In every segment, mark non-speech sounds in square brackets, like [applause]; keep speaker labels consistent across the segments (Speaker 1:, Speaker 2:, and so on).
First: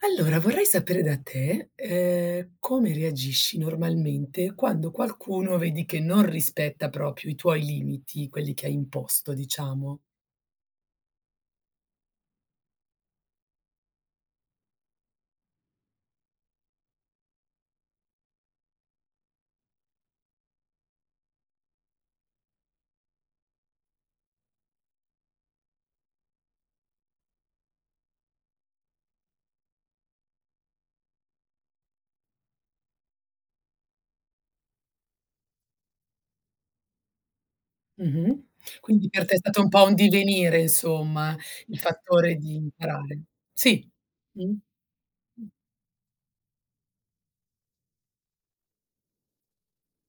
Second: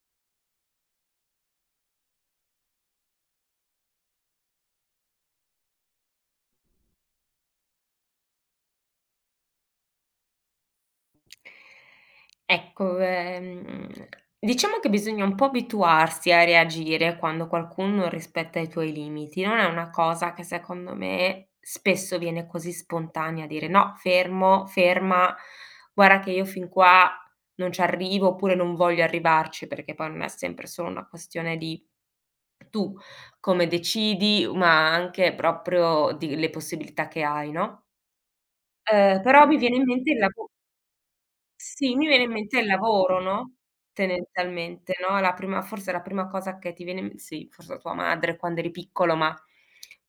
Speaker 1: Allora, vorrei sapere da te, come reagisci normalmente quando qualcuno vedi che non rispetta proprio i tuoi limiti, quelli che hai imposto diciamo.
Speaker 2: Ecco, diciamo che bisogna un po' abituarsi a reagire quando qualcuno non rispetta i tuoi limiti. Non è una cosa che secondo me spesso viene così spontanea dire: "No, fermo, ferma, guarda che io fin qua non ci arrivo", oppure "non voglio arrivarci", perché poi non è sempre solo una questione di tu come decidi, ma anche proprio di le possibilità che hai, no,
Speaker 1: Mh-mh. Quindi per te è
Speaker 2: però mi
Speaker 1: stato un
Speaker 2: viene
Speaker 1: po'
Speaker 2: in
Speaker 1: un
Speaker 2: mente il lavo
Speaker 1: divenire insomma, il
Speaker 2: sì, mi viene in
Speaker 1: fattore di
Speaker 2: mente il lavoro,
Speaker 1: imparare.
Speaker 2: no,
Speaker 1: Sì. Mh.
Speaker 2: tendenzialmente, no, la prima cosa che ti viene in, sì, forse a tua madre quando eri piccolo, ma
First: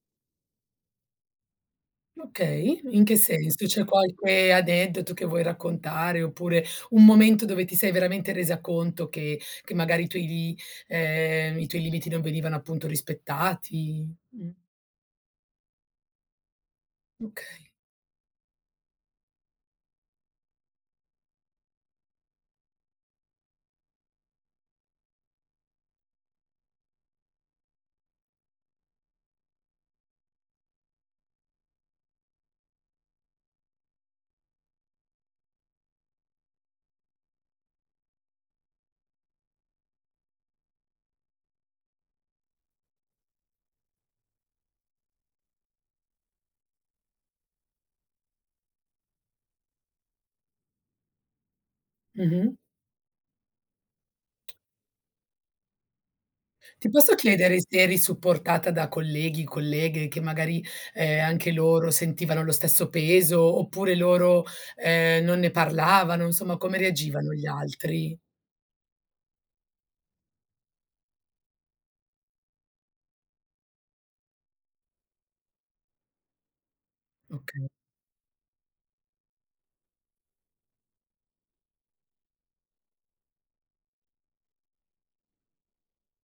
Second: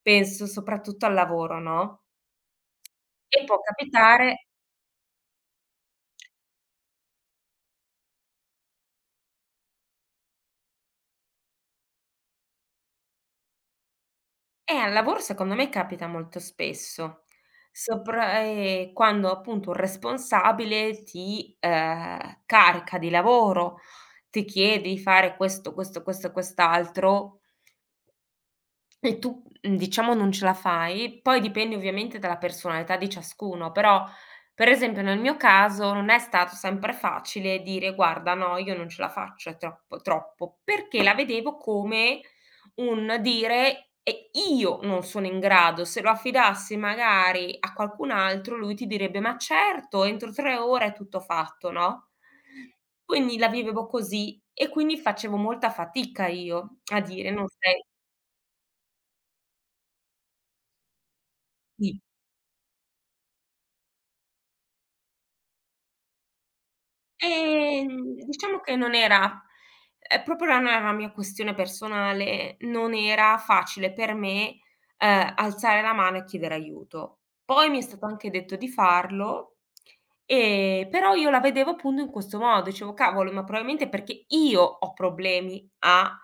Speaker 2: penso soprattutto al lavoro, no,
Speaker 1: Okay, in che
Speaker 2: e può
Speaker 1: senso? C'è
Speaker 2: capitare
Speaker 1: qualche aneddoto che vuoi raccontare, oppure un momento dove ti sei veramente resa conto che magari i tuoi limiti non venivano appunto rispettati?
Speaker 2: al lavoro secondo me capita molto spesso,
Speaker 1: Okay.
Speaker 2: sopra quando appunto un responsabile ti, carica di lavoro, ti chiede di fare questo, questo, questo e quest'altro. E tu, diciamo non ce la fai, poi dipende ovviamente dalla personalità di ciascuno, però per esempio nel mio caso non è stato sempre facile dire: "Guarda no, io non ce la faccio, è troppo troppo", perché la vedevo come un dire: "E io non sono in grado". Se lo affidassi magari a qualcun altro, lui ti direbbe: "Ma certo, entro 3 ore è tutto fatto", no?
Speaker 1: Mh-mh.
Speaker 2: Quindi la vivevo così e quindi facevo molta fatica io
Speaker 1: Ti
Speaker 2: a
Speaker 1: posso
Speaker 2: dire: "Non
Speaker 1: chiedere se
Speaker 2: sei".
Speaker 1: eri supportata da colleghi, colleghe che magari, anche loro
Speaker 2: Sì.
Speaker 1: sentivano lo stesso peso, oppure loro, non ne parlavano, insomma come reagivano gli altri?
Speaker 2: Diciamo che non era, proprio non era una mia questione personale, non era facile per me, alzare la mano e chiedere aiuto.
Speaker 1: Okay.
Speaker 2: Poi mi è stato anche detto di farlo, però io la vedevo appunto in questo modo, dicevo: "Cavolo, ma probabilmente perché io ho problemi a,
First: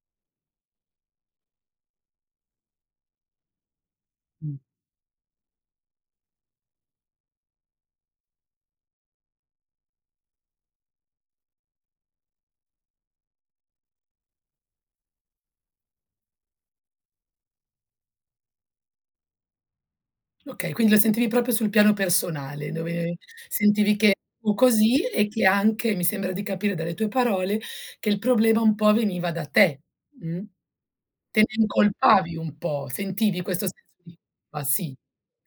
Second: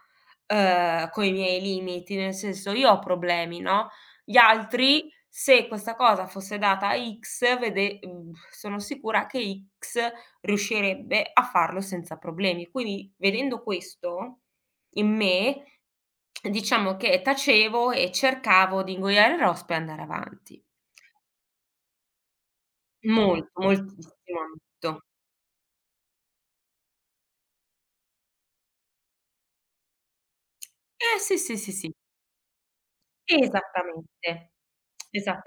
Speaker 2: coi miei limiti", nel senso io ho problemi, no, gli
Speaker 1: Mh.
Speaker 2: altri se questa cosa fosse data a X sono sicura che X riuscirebbe a farlo senza problemi. Quindi vedendo questo in me, diciamo che tacevo e cercavo di ingoiare il rospo e andare avanti.
Speaker 1: Okay, quindi lo sentivi proprio sul piano personale, dove
Speaker 2: Molto,
Speaker 1: sentivi che
Speaker 2: moltissimo,
Speaker 1: tu
Speaker 2: molto.
Speaker 1: così e che anche, mi sembra di capire dalle tue parole, che il problema un po' veniva da te, mh?
Speaker 2: Eh sì,
Speaker 1: Te ne
Speaker 2: sì, sì, sì.
Speaker 1: incolpavi un po', sentivi questo senso di
Speaker 2: Esattamente,
Speaker 1: colpa, sì,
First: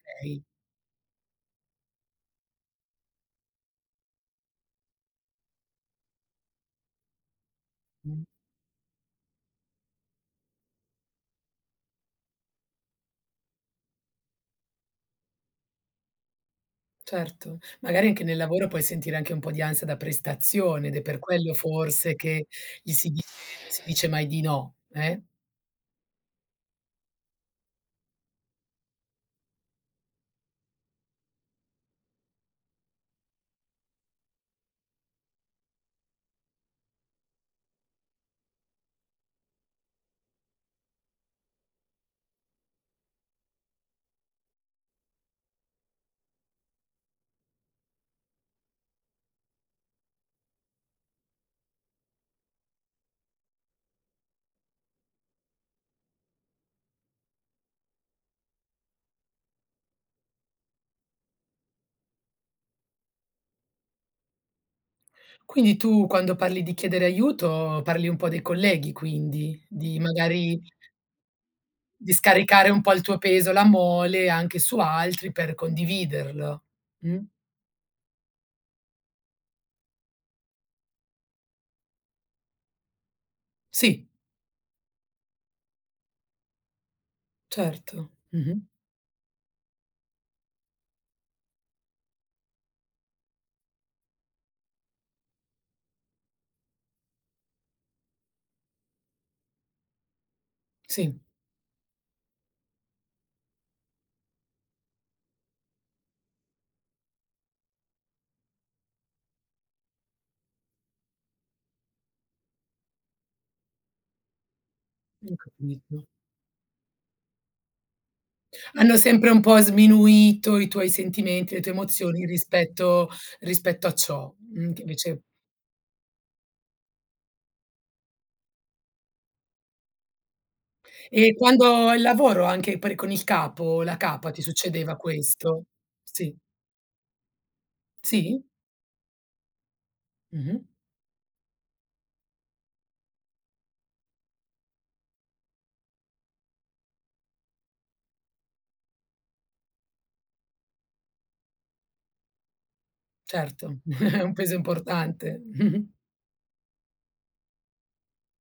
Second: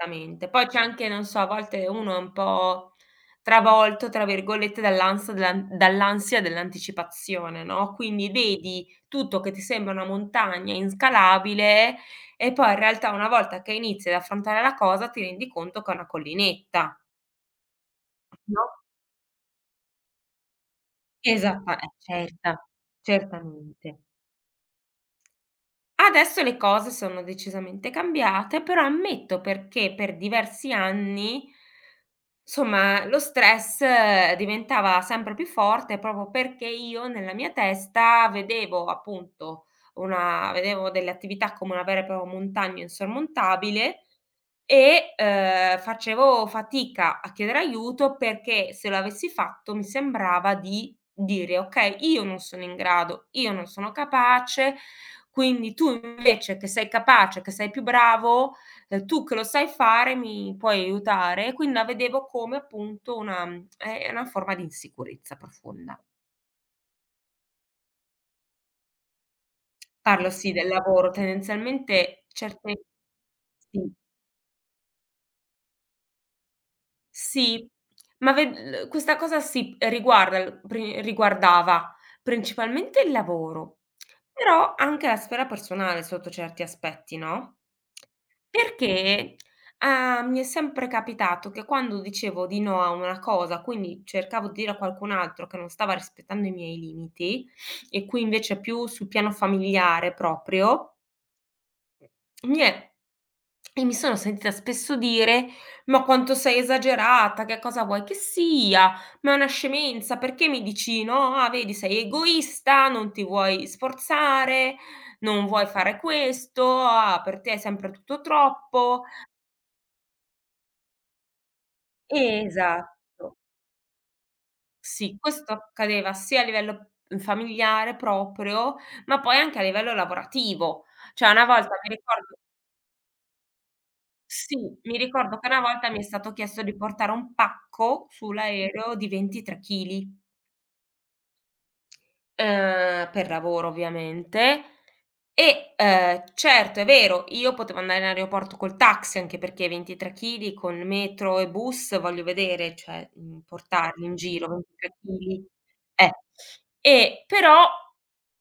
Speaker 1: okay,
Speaker 2: Poi c'è anche, non so, a volte uno è un po' "travolto" tra virgolette dall'ansia dell'anticipazione, no,
Speaker 1: mh,
Speaker 2: quindi vedi tutto che ti sembra una montagna inscalabile e poi in realtà una volta che inizi ad affrontare la cosa ti rendi conto che è una collinetta,
Speaker 1: certo. Magari anche nel
Speaker 2: no?
Speaker 1: lavoro puoi sentire anche un po' di ansia da prestazione ed è per quello
Speaker 2: Esatta eh,
Speaker 1: forse che
Speaker 2: certa,
Speaker 1: gli si dice non si
Speaker 2: Certamente.
Speaker 1: dice mai di no, eh?
Speaker 2: Adesso le cose sono decisamente cambiate, però ammetto perché per diversi anni, lo stress diventava sempre più forte proprio perché io nella mia testa vedevo appunto una vedevo delle attività come una vera e propria montagna insormontabile e, facevo fatica a chiedere aiuto perché se lo avessi fatto mi sembrava di dire: "Okay, io non sono in grado, io non sono capace, quindi tu invece che sei capace, che sei più bravo, tu che lo sai fare mi puoi aiutare", e quindi la vedevo come appunto è una forma di insicurezza
Speaker 1: Quindi
Speaker 2: profonda.
Speaker 1: tu quando parli di chiedere aiuto, parli un po' dei colleghi quindi, di
Speaker 2: Parlo sì
Speaker 1: magari
Speaker 2: del lavoro,
Speaker 1: di
Speaker 2: tendenzialmente
Speaker 1: scaricare un
Speaker 2: certe
Speaker 1: po' il tuo peso, la
Speaker 2: sì.
Speaker 1: mole anche su altri per condividerlo. Mh?
Speaker 2: Sì, ma ve l questa cosa sì, riguardava principalmente il lavoro,
Speaker 1: Sì,
Speaker 2: però anche la sfera personale sotto certi aspetti, no,
Speaker 1: certo. Mh-mh.
Speaker 2: perché, mi è sempre capitato che quando dicevo di no a una cosa, quindi cercavo di dire a qualcun altro che non stava rispettando i miei limiti, e qui invece più sul piano familiare proprio.
Speaker 1: Sì,
Speaker 2: Nie. E mi sono sentita spesso dire: "Ma quanto sei esagerata, che cosa vuoi che sia? Ma è una scemenza, perché mi dici: "No, ah, vedi sei egoista, non ti vuoi sforzare,
Speaker 1: ho
Speaker 2: non vuoi fare
Speaker 1: capito.
Speaker 2: questo, ah, per te è sempre tutto
Speaker 1: Hanno
Speaker 2: troppo"".
Speaker 1: sempre un po' sminuito i tuoi sentimenti, le tue emozioni rispetto
Speaker 2: Esatto.
Speaker 1: rispetto a ciò, che
Speaker 2: Sì,
Speaker 1: invece
Speaker 2: questo accadeva sia a livello, familiare proprio, ma poi anche a livello lavorativo. Cioè
Speaker 1: e
Speaker 2: una volta
Speaker 1: quando
Speaker 2: mi
Speaker 1: al
Speaker 2: ricordo
Speaker 1: lavoro anche per con il capo, la capa, ti
Speaker 2: Sì,
Speaker 1: succedeva
Speaker 2: mi ricordo che una
Speaker 1: questo?
Speaker 2: volta mi è stato
Speaker 1: Sì.
Speaker 2: chiesto di portare un pacco
Speaker 1: Sì?
Speaker 2: sull'aereo di 23 chili,
Speaker 1: Mh-mh.
Speaker 2: per lavoro ovviamente e, certo è vero, io potevo andare in aeroporto col taxi, anche perché 23 chili con metro e bus voglio vedere, cioè,
Speaker 1: Certo,
Speaker 2: portarli
Speaker 1: [laughs]
Speaker 2: in
Speaker 1: è un
Speaker 2: giro
Speaker 1: peso
Speaker 2: 23
Speaker 1: importante.
Speaker 2: chili,
Speaker 1: Mh-mh.
Speaker 2: eh, e però,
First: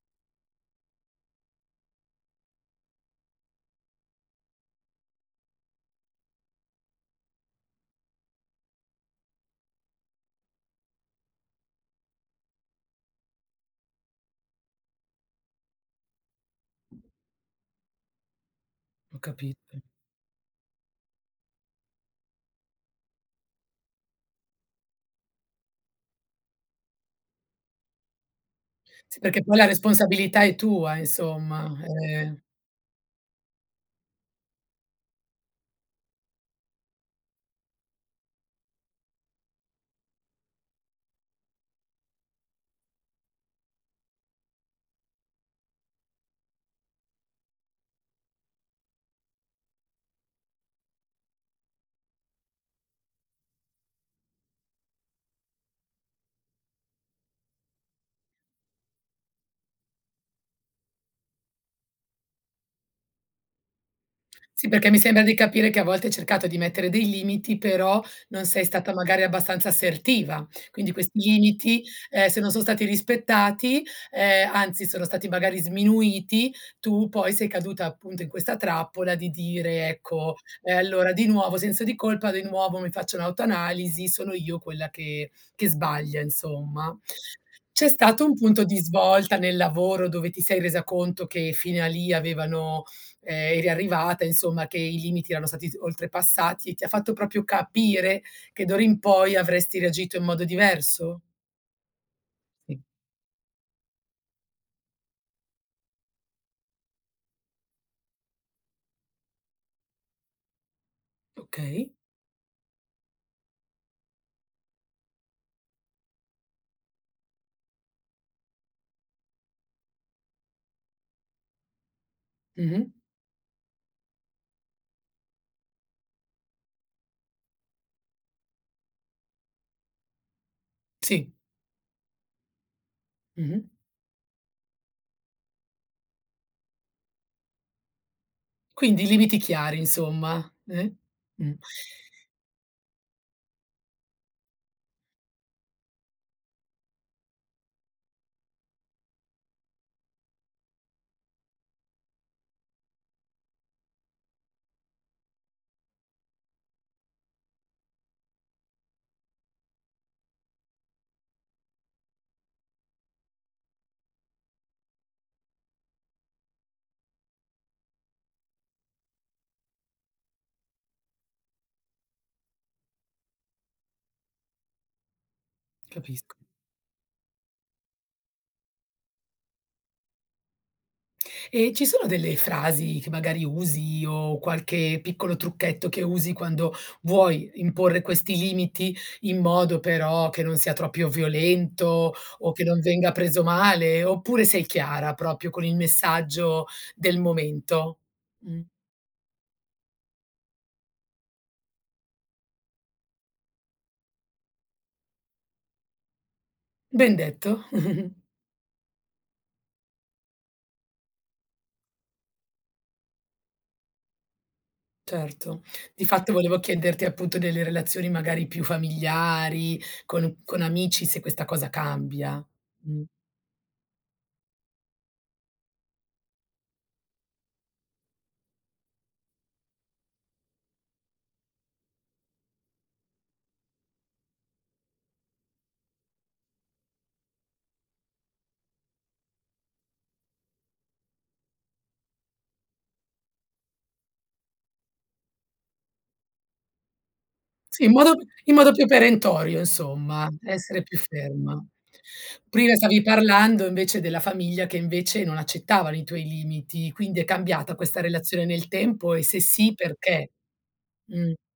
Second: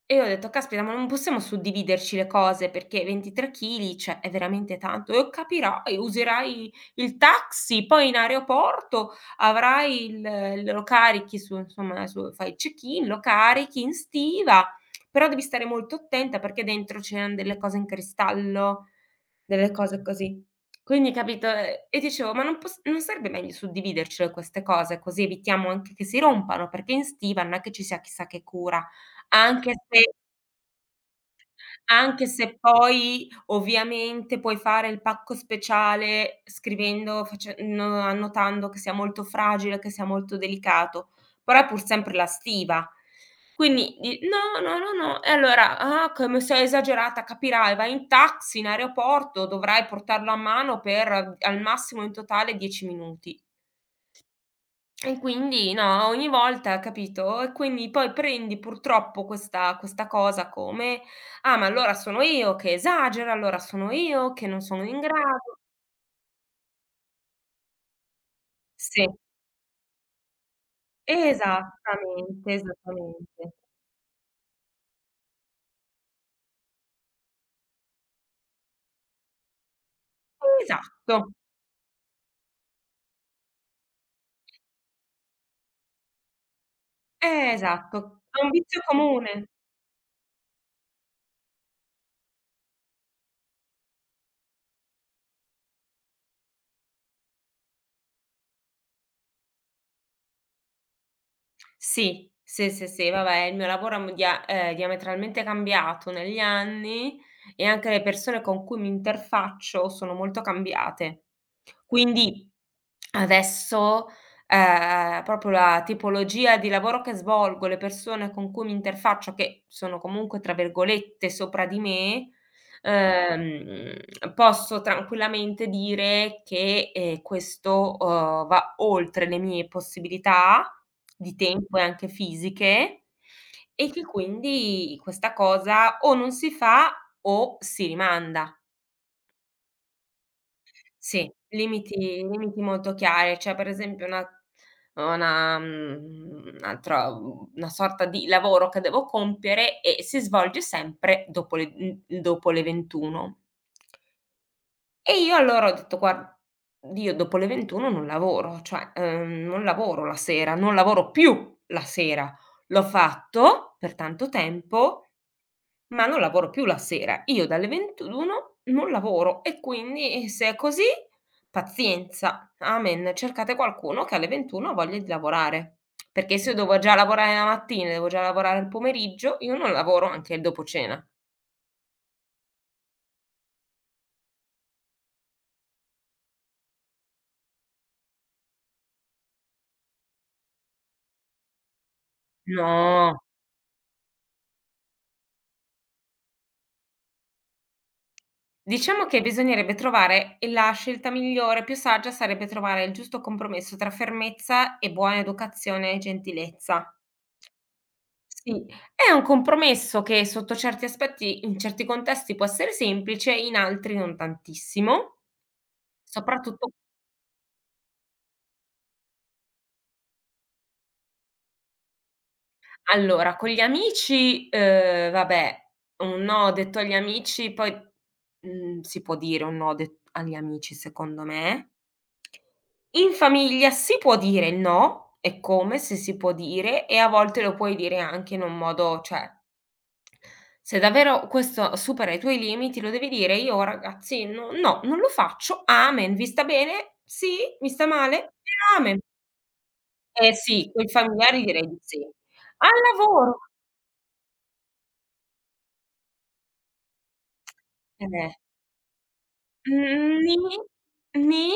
Speaker 2: io ho detto: "Caspita, ma non possiamo suddividerci le cose perché 23 chili, cioè, è veramente tanto. E capirai, userai il taxi, poi in aeroporto avrai il lo carichi su, insomma, su fai il check-in, lo carichi in stiva, però devi stare molto attenta perché dentro c'erano delle cose in cristallo,
Speaker 1: Ho
Speaker 2: delle
Speaker 1: capito.
Speaker 2: cose così". Quindi capito, e dicevo: "Ma non sarebbe meglio suddividercele queste cose, così evitiamo anche che si rompano, perché in stiva non è che ci sia chissà che cura,
Speaker 1: Sì, perché poi la
Speaker 2: anche se".
Speaker 1: responsabilità è tua insomma,
Speaker 2: Anche
Speaker 1: ehm
Speaker 2: se poi ovviamente puoi fare il pacco speciale scrivendo face n annotando che sia molto fragile, che sia molto delicato, però è pur sempre la stiva. Quindi di "No, no, no, no". E allora: "Ah, come sei esagerata". Capirai, vai in taxi, in aeroporto, dovrai portarlo a mano per al massimo in totale 10 minuti. E quindi no, ogni volta, capito? E quindi poi prendi purtroppo questa cosa come: "Ah, ma allora sono io che esagero, allora sono io che non
Speaker 1: sì,
Speaker 2: sono
Speaker 1: perché mi
Speaker 2: in
Speaker 1: sembra di
Speaker 2: grado".
Speaker 1: capire che a volte hai cercato di mettere dei limiti, però non sei stata
Speaker 2: Sì,
Speaker 1: magari abbastanza assertiva. Quindi questi limiti, se non
Speaker 2: esattamente,
Speaker 1: son stati
Speaker 2: esattamente.
Speaker 1: rispettati, anzi sono stati magari sminuiti, tu poi sei caduta appunto in questa trappola di dire: "Ecco, allora di
Speaker 2: Esatto,
Speaker 1: nuovo senso di colpa, di nuovo mi faccio un'autoanalisi, sono io quella che sbaglia", insomma. C'è
Speaker 2: esatto.
Speaker 1: stato un
Speaker 2: È un
Speaker 1: punto di
Speaker 2: vizio
Speaker 1: svolta
Speaker 2: comune.
Speaker 1: nel lavoro dove ti sei resa conto che fino a lì avevano eri arrivata, insomma, che i limiti erano stati oltrepassati e ti ha fatto proprio capire che d'ora in poi avresti reagito in modo diverso?
Speaker 2: Sì, sì,
Speaker 1: Sì.
Speaker 2: sì, sì, vabbè, il mio lavoro è diametralmente cambiato negli anni e anche le persone con cui mi interfaccio sono molto cambiate.
Speaker 1: Okay.
Speaker 2: Quindi adesso, proprio la tipologia di lavoro che svolgo, le persone con cui mi interfaccio, che sono comunque, tra virgolette, "sopra di me",
Speaker 1: Mh-mh.
Speaker 2: posso tranquillamente dire che, questo, va oltre le mie possibilità
Speaker 1: Sì.
Speaker 2: di tempo e anche fisiche
Speaker 1: Mh-mh.
Speaker 2: e che quindi questa cosa o non si fa o si rimanda.
Speaker 1: Quindi limiti chiari insomma, eh?
Speaker 2: Sì,
Speaker 1: Mh,
Speaker 2: limiti molto chiari. Cioè, per esempio una mhmm, un'altra u una sorta di lavoro che devo compiere e si svolge sempre dopo le 21. E io allora ho detto: "Guarda, io dopo le 21 non lavoro, cioè, non lavoro la sera, non lavoro più la sera. L'ho fatto per tanto tempo". Ma non lavoro più la sera. Io dalle 21 non lavoro e quindi se è così pazienza. Amen. Cercate qualcuno che alle 21 ha voglia di lavorare,
Speaker 1: capisco.
Speaker 2: perché se io devo già lavorare la mattina, devo già lavorare il pomeriggio, io non lavoro anche dopo cena.
Speaker 1: E ci sono delle frasi che magari usi o qualche piccolo trucchetto che usi quando vuoi imporre questi limiti in modo però che non sia troppo violento o che non venga
Speaker 2: No.
Speaker 1: preso male, oppure sei chiara proprio con il messaggio del momento? Mh.
Speaker 2: Diciamo che bisognerebbe trovare e la scelta migliore, più saggia sarebbe trovare il giusto compromesso tra fermezza e buona educazione e gentilezza.
Speaker 1: Ben detto. [laughs]
Speaker 2: Sì, è un compromesso che sotto certi aspetti, in certi contesti può essere semplice, in altri non tantissimo.
Speaker 1: Certo. Di fatto volevo
Speaker 2: Soprattutto
Speaker 1: chiederti appunto delle relazioni magari più familiari, con amici, se questa cosa cambia. Mh.
Speaker 2: allora con gli amici, vabbè, un no detto agli amici poi, si può dire un no det agli amici secondo me. In famiglia si può dire no, eccome se si può dire, e a volte lo puoi dire anche in un modo cioè se davvero questo supera i tuoi limiti lo devi dire: "Io ragazzi no no, non lo faccio, amen. Vi sta bene? Sì? Mi
Speaker 1: Sì,
Speaker 2: sta male?
Speaker 1: in modo più
Speaker 2: Amen".
Speaker 1: perentorio insomma,
Speaker 2: Eh sì,
Speaker 1: essere
Speaker 2: coi
Speaker 1: più
Speaker 2: familiari
Speaker 1: ferma.
Speaker 2: direi di sì. Al
Speaker 1: Prima stavi
Speaker 2: lavoro,
Speaker 1: parlando invece della famiglia che invece non accettavano i tuoi limiti, quindi è cambiata questa
Speaker 2: eh.
Speaker 1: relazione nel tempo e se sì
Speaker 2: Mhmm,
Speaker 1: perché?
Speaker 2: nì,
Speaker 1: Mh,
Speaker 2: nì,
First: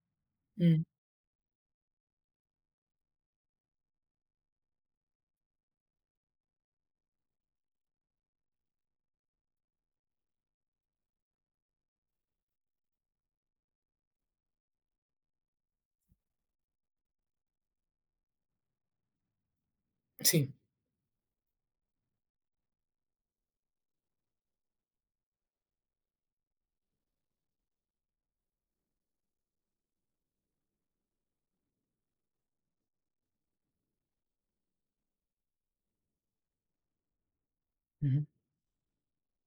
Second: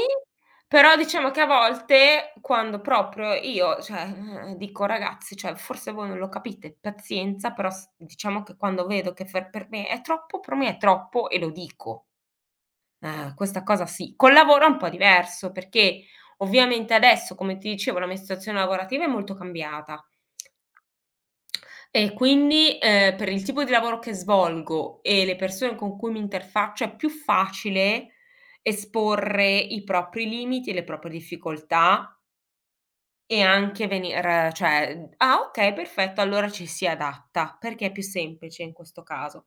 Speaker 1: mh,
Speaker 2: però diciamo che a volte quando proprio io cioè, dico: "Ragazzi, cioè forse voi non lo capite, pazienza", però s diciamo che quando vedo che fer per me è troppo, per me è troppo e lo dico. Questa cosa sì. Col lavoro è un po' diverso, perché ovviamente adesso, come ti dicevo, la mia situazione lavorativa è molto cambiata.
Speaker 1: sì,
Speaker 2: E quindi, per il tipo di lavoro che svolgo e le persone con cui mi interfaccio è più facile esporre i propri limiti e le proprie difficoltà e anche venir cioè ah okay, perfetto, allora ci si adatta, perché è più
Speaker 1: mh-mh,
Speaker 2: semplice in questo caso.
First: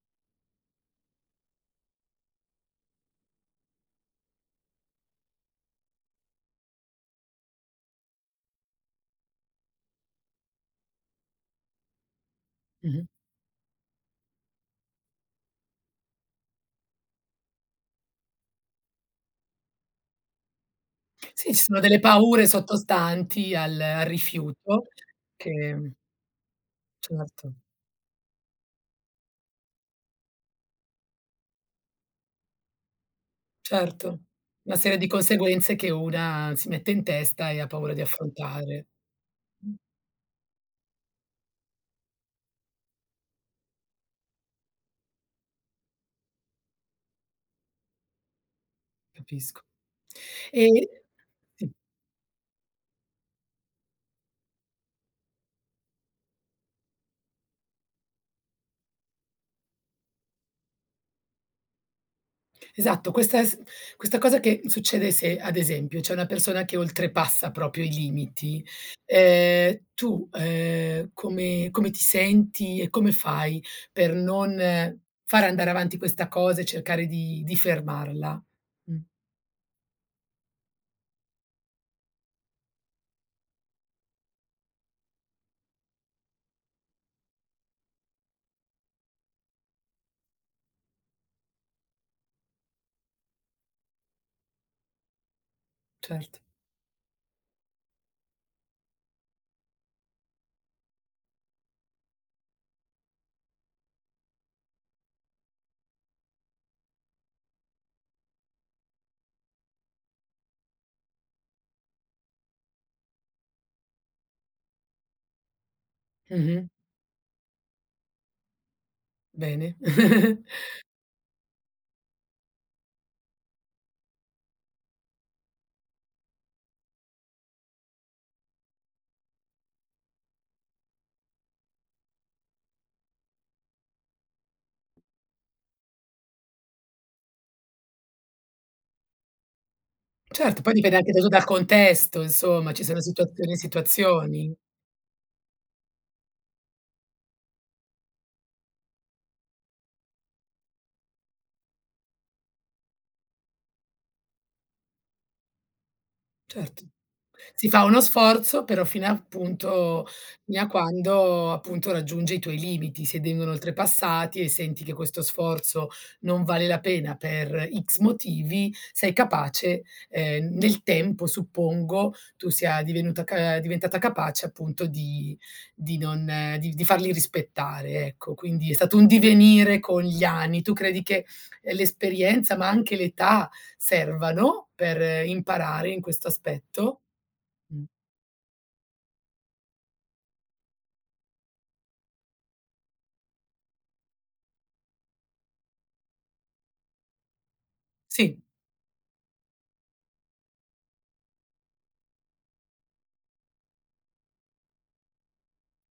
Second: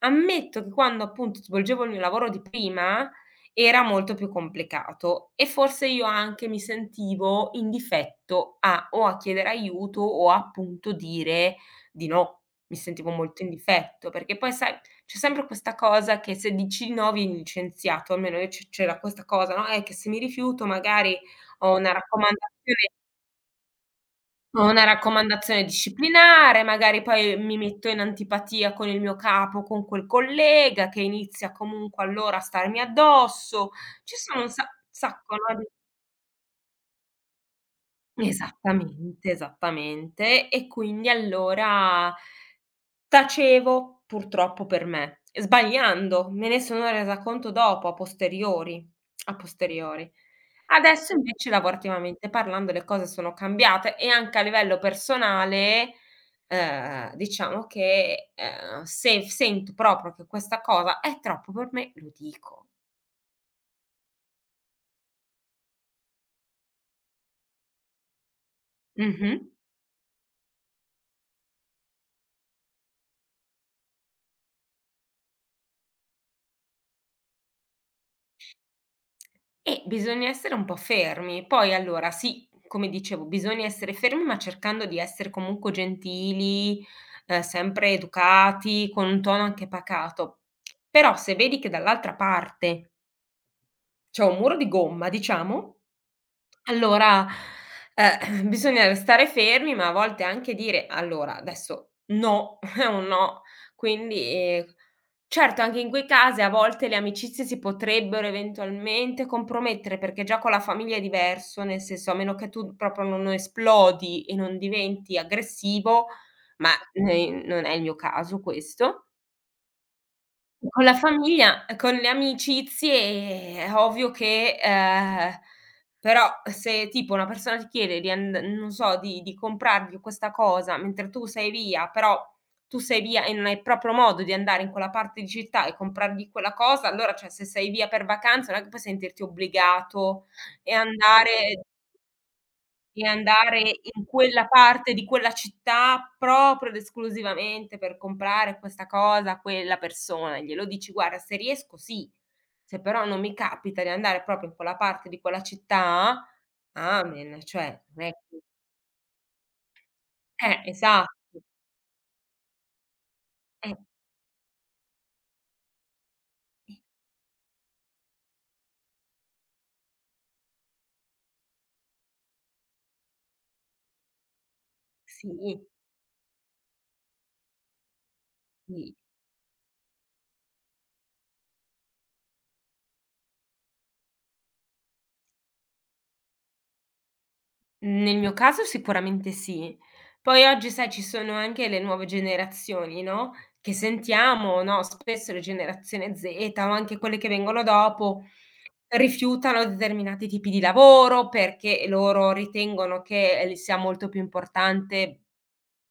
Speaker 2: Ammetto che quando appunto svolgevo il mio lavoro di prima era molto più complicato e forse io anche mi sentivo in difetto a o a chiedere aiuto o appunto dire di no. Mi
Speaker 1: mh-mh.
Speaker 2: sentivo molto in difetto, perché poi sai, c'è sempre questa cosa che se dici di no vieni licenziato, almeno io c'era questa cosa, no, che se mi rifiuto magari
Speaker 1: Sì, ci
Speaker 2: ho
Speaker 1: sono delle paure sottostanti al
Speaker 2: una
Speaker 1: rifiuto
Speaker 2: raccomandazione
Speaker 1: che
Speaker 2: disciplinare, magari poi
Speaker 1: certo,
Speaker 2: mi metto in antipatia con il mio capo, con quel collega che inizia comunque allora a starmi addosso. Ci
Speaker 1: certo,
Speaker 2: sono un sa
Speaker 1: una serie di
Speaker 2: sacco, no, di
Speaker 1: conseguenze che una si mette in testa e ha paura di affrontare.
Speaker 2: Esattamente, esattamente. E quindi allora tacevo, purtroppo per me, sbagliando, me ne sono resa conto dopo, a posteriori, a
Speaker 1: Capisco.
Speaker 2: posteriori.
Speaker 1: E
Speaker 2: Adesso invece
Speaker 1: sì,
Speaker 2: lavorativamente parlando le cose sono cambiate e anche a livello personale, diciamo che, se f sento proprio che questa cosa è troppo per me, lo dico.
Speaker 1: esatto, questa cosa che succede se, ad esempio, c'è una persona che oltrepassa proprio i limiti,
Speaker 2: Mh-mh.
Speaker 1: tu, come ti senti e come fai per non far andare avanti questa cosa e cercare di fermarla? Mh,
Speaker 2: Bisogna essere un po' fermi. Poi allora sì, come dicevo, bisogna essere fermi, ma cercando di essere comunque gentili, sempre educati, con un tono anche pacato. Però se vedi che dall'altra parte c'è un muro di gomma, diciamo,
Speaker 1: certo.
Speaker 2: allora, [clears throat] bisogna restare fermi, ma a volte anche dire: "Allora, adesso no, [laughs] è un no". Quindi, ehm certo, anche in quei casi a volte le amicizie si potrebbero eventualmente compromettere, perché già con la famiglia è diverso, nel senso a meno che tu proprio non esplodi e non diventi aggressivo,
Speaker 1: Mh-mh,
Speaker 2: ma, non è il mio caso questo,
Speaker 1: bene. [laughs]
Speaker 2: con la famiglia, con le amicizie è ovvio che però se tipo una persona ti chiede di and non so, di comprargli questa cosa mentre tu sei via, però tu sei via e non hai proprio modo di andare in quella parte di città e comprargli quella cosa, allora cioè se sei via per vacanza non è che puoi sentirti obbligato
Speaker 1: Certo, poi
Speaker 2: e
Speaker 1: dipende anche tutto dal
Speaker 2: andare
Speaker 1: contesto, insomma, ci sono
Speaker 2: e
Speaker 1: situazioni e
Speaker 2: andare in quella
Speaker 1: situazioni.
Speaker 2: parte di quella città proprio ed esclusivamente per comprare questa cosa a quella persona. Glielo dici: "Guarda, se riesco sì, se però non mi capita di andare proprio in quella parte di quella città,
Speaker 1: Certo.
Speaker 2: amen".
Speaker 1: Si
Speaker 2: Cioè,
Speaker 1: fa uno
Speaker 2: non è che
Speaker 1: sforzo, però fino a appunto fino a
Speaker 2: esatto.
Speaker 1: quando appunto raggiunge i tuoi limiti. Se vengono
Speaker 2: Eh,
Speaker 1: oltrepassati e senti che questo sforzo non vale la
Speaker 2: eh,
Speaker 1: pena per X motivi, sei capace, nel tempo suppongo, tu sia divenuta ca diventata capace appunto
Speaker 2: sì,
Speaker 1: di non di di farli rispettare, ecco. Quindi è stato
Speaker 2: sì.
Speaker 1: un divenire con gli anni. Tu credi che, l'esperienza, ma anche l'età servano per imparare in questo aspetto. Mh.
Speaker 2: Nel mio caso sicuramente sì. Poi oggi sai ci sono anche le nuove generazioni, no, che sentiamo, no, spesso le generazione Z o anche quelle che vengono dopo,
Speaker 1: Sì,
Speaker 2: rifiutano determinati tipi di lavoro perché loro ritengono che l sia molto più importante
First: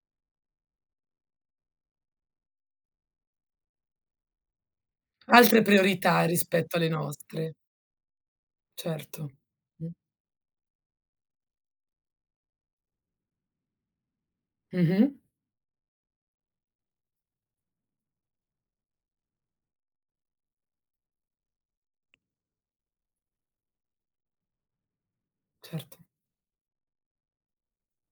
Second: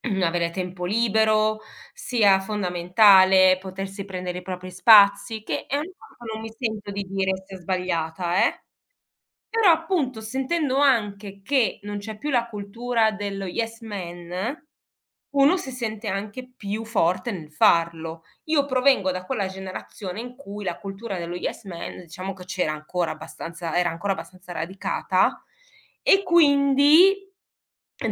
Speaker 2: [clears throat] avere tempo libero, sia fondamentale potersi prendere i propri spazi,
Speaker 1: altre
Speaker 2: che è una cosa
Speaker 1: priorità
Speaker 2: che non mi
Speaker 1: rispetto alle
Speaker 2: sento di dire
Speaker 1: nostre,
Speaker 2: sia sbagliata, eh.
Speaker 1: certo.
Speaker 2: Però
Speaker 1: Mh.
Speaker 2: appunto sentendo anche che non c'è più la cultura dello yes man,
Speaker 1: Mh-mh,
Speaker 2: uno si sente anche più forte nel farlo. Io provengo da quella generazione in cui la cultura dello yes man diciamo che c'era ancora abbastanza era ancora abbastanza radicata
Speaker 1: certo.
Speaker 2: e quindi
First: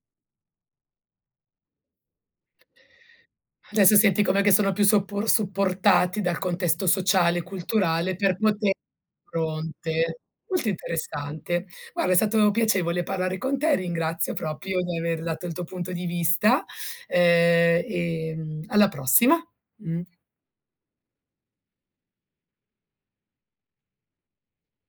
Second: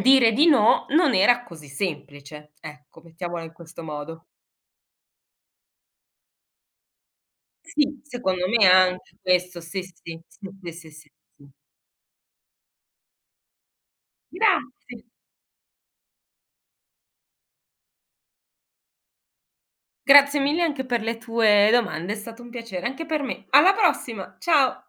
Speaker 2: dire di no non era così semplice, ecco, mettiamola in questo
Speaker 1: Adesso senti
Speaker 2: modo.
Speaker 1: com'è che sono più soppor supportati dal contesto sociale e
Speaker 2: Sì,
Speaker 1: culturale per
Speaker 2: secondo me
Speaker 1: poter
Speaker 2: anche questo, sì, sì,
Speaker 1: pronte.
Speaker 2: sì,
Speaker 1: Molto
Speaker 2: sì, sì, sì, sì. Sì.
Speaker 1: interessante. Guarda, è stato piacevole parlare con te, ringrazio proprio di
Speaker 2: Grazie.
Speaker 1: aver dato il tuo punto di vista, e, alla prossima. Mh.
Speaker 2: Grazie mille anche per le tue domande, è stato un piacere anche per me. Alla prossima, ciao.